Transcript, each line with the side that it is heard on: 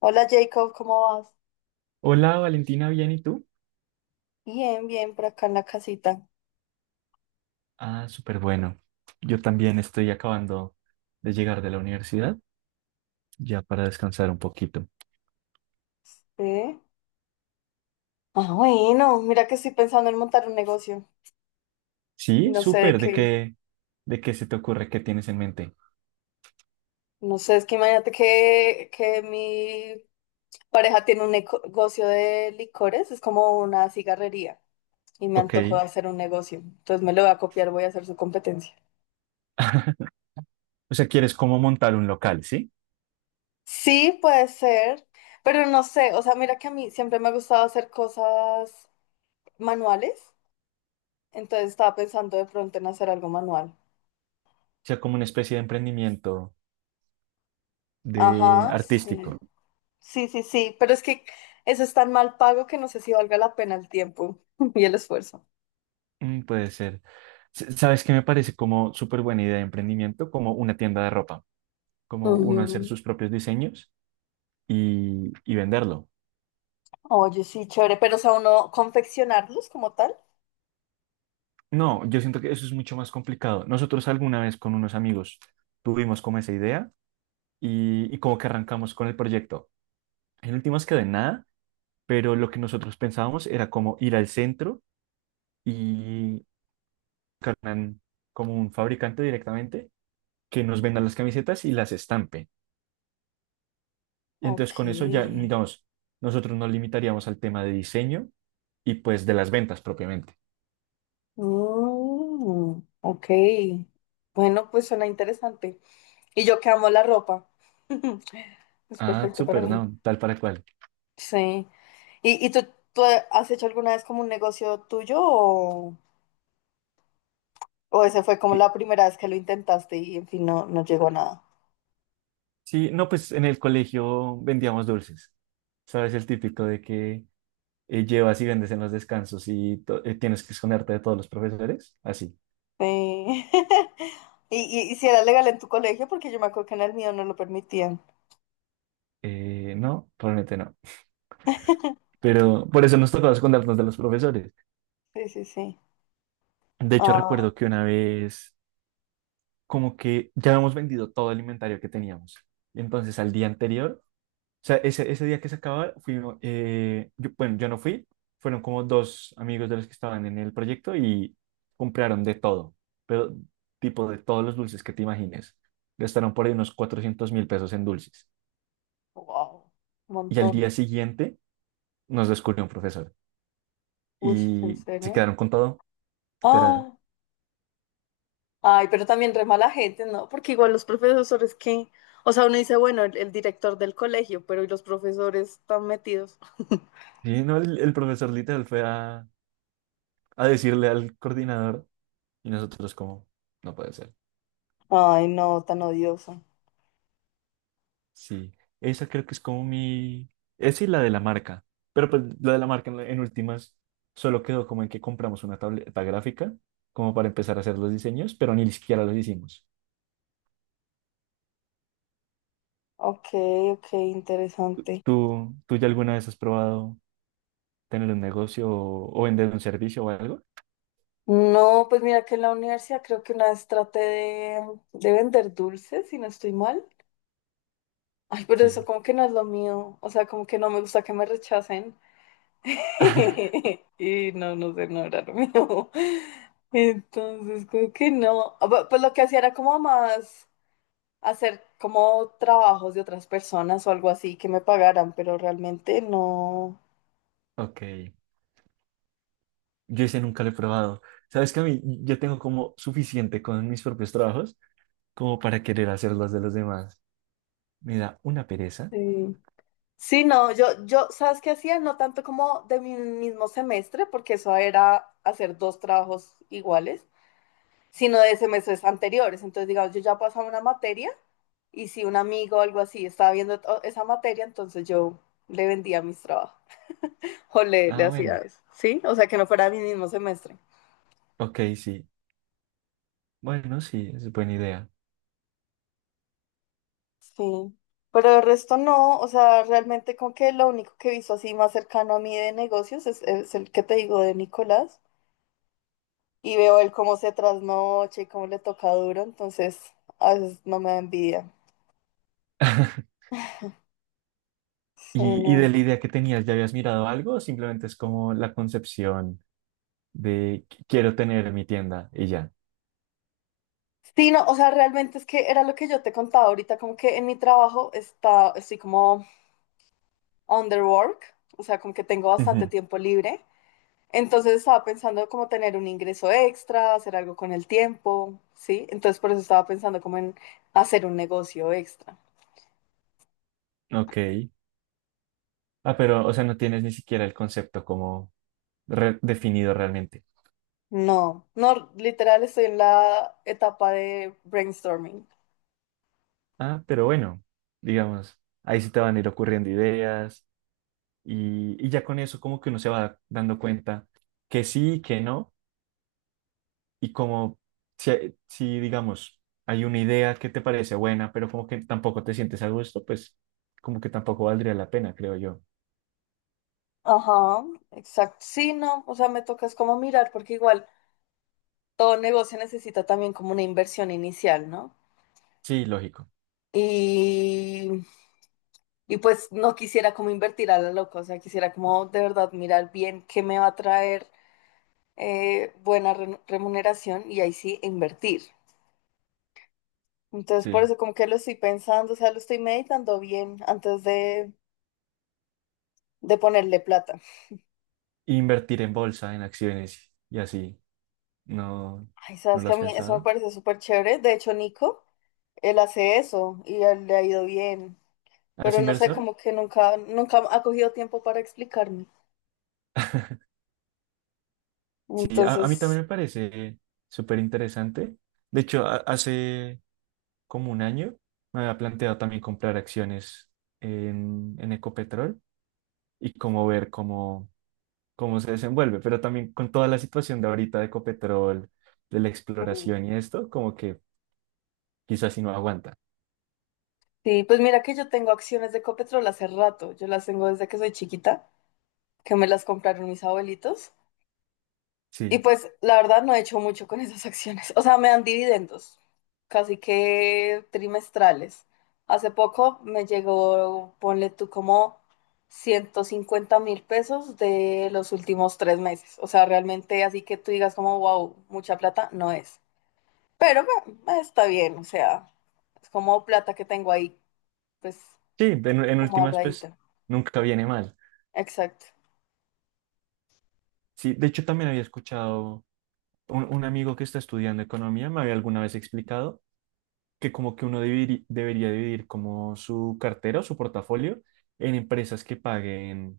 left: Hola Jacob, ¿cómo vas?
right: Hola Valentina, ¿bien y tú?
left: Bien, por acá en la casita.
right: Ah, súper bueno. Yo también estoy acabando de llegar de la universidad, ya para descansar un poquito.
left: ¿Sí? Ah, bueno, mira que estoy pensando en montar un negocio.
right: Sí,
left: No sé de
right: súper. ¿De
left: qué,
right: qué, de qué se te ocurre? ¿Qué tienes en mente?
left: no sé, es que imagínate que mi pareja tiene un negocio de licores, es como una cigarrería y me
right: Ok.
left: antojó de hacer un negocio. Entonces me lo voy a copiar, voy a hacer su competencia.
right: O sea, quieres cómo montar un local, ¿sí?
left: Sí, puede ser, pero no sé, o sea, mira que a mí siempre me ha gustado hacer cosas manuales, entonces estaba pensando de pronto en hacer algo manual.
right: O sea, como una especie de emprendimiento de
left: Ajá, sí.
right: artístico.
left: Sí, pero es que eso es tan mal pago que no sé si valga la pena el tiempo y el esfuerzo.
right: Mm, puede ser. ¿Sabes qué me parece como súper buena idea de emprendimiento? Como una tienda de ropa, como uno hacer
left: Ujú.
right: sus propios diseños y venderlo.
left: Oye, sí, chévere, pero o sea, uno confeccionarlos como tal.
right: No, yo siento que eso es mucho más complicado. Nosotros alguna vez con unos amigos tuvimos como esa idea y como que arrancamos con el proyecto. En últimas quedó en nada, pero lo que nosotros pensábamos era como ir al centro y cargan como un fabricante directamente que nos venda las camisetas y las estampe. Y
left: Ok.
right: entonces con eso ya, digamos, nosotros nos limitaríamos al tema de diseño y pues de las ventas propiamente.
left: Mm, ok. Bueno, pues suena interesante. Y yo que amo la ropa. Es
right: Ah,
left: perfecto para
right: súper,
left: mí.
right: no, tal para cual.
left: Sí. ¿Y tú has hecho alguna vez como un negocio tuyo o ese fue como la primera vez que lo intentaste y en fin no, no llegó a nada?
right: Sí, no, pues en el colegio vendíamos dulces. Sabes, el típico de que llevas y vendes en los descansos y tienes que esconderte de todos los profesores. Así.
left: Sí. Y si era legal en tu colegio, porque yo me acuerdo que en el mío no lo permitían.
right: No, probablemente no. Pero por eso nos tocaba escondernos de los profesores.
left: Sí.
right: De hecho,
left: Ah,
right: recuerdo que una vez, como que ya habíamos vendido todo el inventario que teníamos. Entonces, al día anterior, o sea, ese día que se acababa, fuimos, bueno, yo no fui, fueron como dos amigos de los que estaban en el proyecto y compraron de todo, pero tipo de todos los dulces que te imagines. Gastaron por ahí unos 400.000 pesos en dulces.
left: wow. Un
right: Y al
left: montón.
right: día siguiente nos descubrió un profesor
left: Uy, ¿en
right: y se
left: serio?
right: quedaron con todo, literal.
left: Ah, ay, pero también re mala gente, ¿no? Porque igual los profesores que, o sea, uno dice, bueno, el director del colegio, pero ¿y los profesores están metidos?
right: Sí, no, el profesor literal fue a decirle al coordinador y nosotros como, no puede ser.
left: Ay, no, tan odioso.
right: Sí, esa creo que es como mi... Esa y la de la marca. Pero pues la de la marca en últimas solo quedó como en que compramos una tableta gráfica como para empezar a hacer los diseños, pero ni siquiera los hicimos.
left: Ok, ok, interesante.
right: ¿Tú ya alguna vez has probado tener un negocio o vender un servicio o algo?
left: No, pues mira que en la universidad creo que una vez traté de vender dulces, si no estoy mal. Ay, pero eso
right: Sí,
left: como que no es lo mío. O sea, como que no me gusta que me rechacen. Y no, no sé, no era lo mío. Entonces, como que no. Pues lo que hacía era como más hacer como trabajos de otras personas o algo así que me pagaran, pero realmente no.
right: ok. Yo ese nunca lo he probado. Sabes que a mí yo tengo como suficiente con mis propios trabajos como para querer hacer los de los demás. Me da una pereza.
left: Sí. Sí, no, yo, ¿sabes qué hacía? No tanto como de mi mismo semestre, porque eso era hacer dos trabajos iguales, sino de semestres anteriores. Entonces, digamos, yo ya pasaba una materia. Y si un amigo o algo así estaba viendo esa materia, entonces yo le vendía mis trabajos o le
right: Ah,
left: hacía
right: bueno.
left: eso, ¿sí? O sea, que no fuera mi mismo semestre.
right: Ok, sí. Bueno, sí, es buena idea.
left: Sí. Pero el resto no, o sea, realmente como que lo único que he visto así más cercano a mí de negocios es el que te digo de Nicolás. Y veo él cómo se trasnocha y cómo le toca duro, entonces a veces no me da envidia. Sí,
right: ¿Y de
left: no.
right: la idea que tenías, ya habías mirado algo o simplemente es como la concepción de quiero tener mi tienda y ya"?
left: Sí, no, o sea, realmente es que era lo que yo te contaba ahorita, como que en mi trabajo estoy como underwork, o sea, como que tengo bastante
right: Ujú.
left: tiempo libre. Entonces estaba pensando como tener un ingreso extra, hacer algo con el tiempo, ¿sí? Entonces por eso estaba pensando como en hacer un negocio extra.
right: Ok. Ah, pero, o sea, no tienes ni siquiera el concepto como definido realmente.
left: No, no, literal estoy en la etapa de brainstorming.
right: Ah, pero bueno, digamos, ahí sí te van a ir ocurriendo ideas y ya con eso como que uno se va dando cuenta que sí, que no. Y como si, digamos, hay una idea que te parece buena, pero como que tampoco te sientes a gusto, pues como que tampoco valdría la pena, creo yo.
left: Ajá, exacto. Sí, no, o sea, me toca es como mirar, porque igual todo negocio necesita también como una inversión inicial, ¿no?
right: Sí, lógico,
left: Y y pues no quisiera como invertir a la loca, o sea, quisiera como de verdad mirar bien qué me va a traer buena remuneración y ahí sí invertir. Entonces, por
right: sí.
left: eso como que lo estoy pensando, o sea, lo estoy meditando bien antes de ponerle plata.
right: Invertir en bolsa, en acciones y así, ¿no,
left: Ay,
right: no
left: sabes
right: lo
left: que a
right: has
left: mí eso me
right: pensado?
left: parece súper chévere. De hecho, Nico, él hace eso y a él le ha ido bien,
right: ¿Has
left: pero no sé,
right: inversor?
left: como que nunca ha cogido tiempo para explicarme.
right: Sí, a mí
left: Entonces...
right: también me parece súper interesante. De hecho, hace como un año me había planteado también comprar acciones en Ecopetrol y como ver cómo se desenvuelve, pero también con toda la situación de ahorita de Ecopetrol, de la exploración y esto, como que quizás si no aguanta.
left: Sí, pues mira que yo tengo acciones de Copetrol hace rato. Yo las tengo desde que soy chiquita, que me las compraron mis abuelitos. Y
right: Sí,
left: pues la verdad no he hecho mucho con esas acciones. O sea, me dan dividendos, casi que trimestrales. Hace poco me llegó, ponle tú como 150.000 pesos de los últimos 3 meses. O sea, realmente así que tú digas como wow, mucha plata, no es. Pero bueno, está bien, o sea, es como plata que tengo ahí, pues
right: sí, en
left: como
right: últimas, pues
left: ahorradita.
right: nunca viene mal.
left: Exacto.
right: Sí, de hecho también había escuchado un amigo que está estudiando economía, me había alguna vez explicado que como que uno debería dividir como su cartera o su portafolio en empresas que paguen.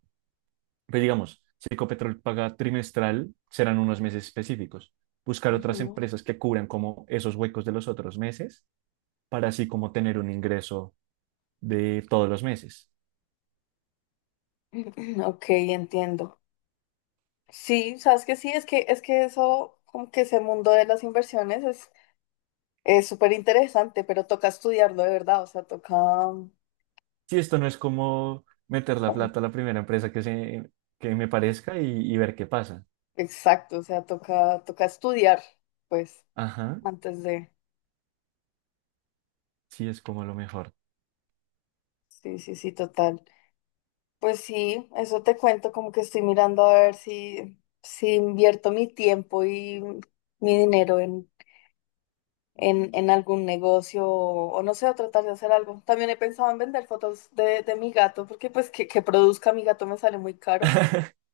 right: Pues digamos, si Ecopetrol paga trimestral, serán unos meses específicos. Buscar otras
left: Ujú.
right: empresas que cubran como esos huecos de los otros meses para así como tener un ingreso de todos los meses.
left: Ok, entiendo. Sí, sabes que sí, es que eso, como que ese mundo de las inversiones es súper interesante, pero toca estudiarlo de verdad, o sea, toca
right: Si esto no es como meter la
left: um,
right: plata a la primera empresa que me parezca y ver qué pasa.
left: exacto, o sea, toca estudiar, pues,
right: Ajá,
left: antes de
right: sí es como lo mejor.
left: sí, total. Pues sí, eso te cuento, como que estoy mirando a ver si invierto mi tiempo y mi dinero en algún negocio o no sé, a tratar de hacer algo. También he pensado en vender fotos de mi gato, porque pues que produzca mi gato me sale muy caro.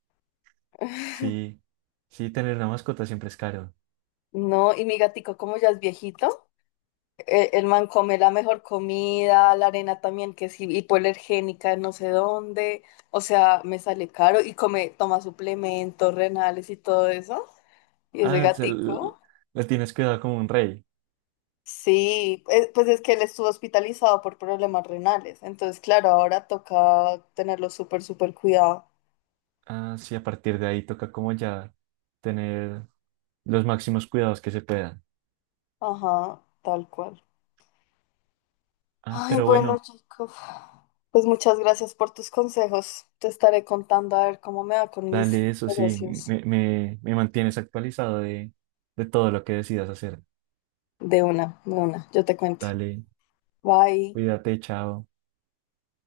right: Sí, sí, tener una mascota siempre es caro.
left: No, y mi gatico como ya es viejito, man come la mejor comida, la arena también que es hipoalergénica, de no sé dónde, o sea, me sale caro y come, toma suplementos renales y todo eso. Y ese
right: Ah,
left: gatico.
right: la tienes cuidada como un rey.
left: Sí, pues es que él estuvo hospitalizado por problemas renales, entonces claro, ahora toca tenerlo súper cuidado.
right: Ah, sí, a partir de ahí toca como ya tener los máximos cuidados que se puedan.
left: Ajá, tal cual.
right: Ah,
left: Ay,
right: pero
left: bueno,
right: bueno,
left: chicos, pues muchas gracias por tus consejos. Te estaré contando a ver cómo me va con mis
right: dale eso, sí,
left: negocios.
right: me mantienes actualizado de, todo lo que decidas hacer.
left: De una, yo te cuento.
right: Dale,
left: Bye.
right: cuídate, chao.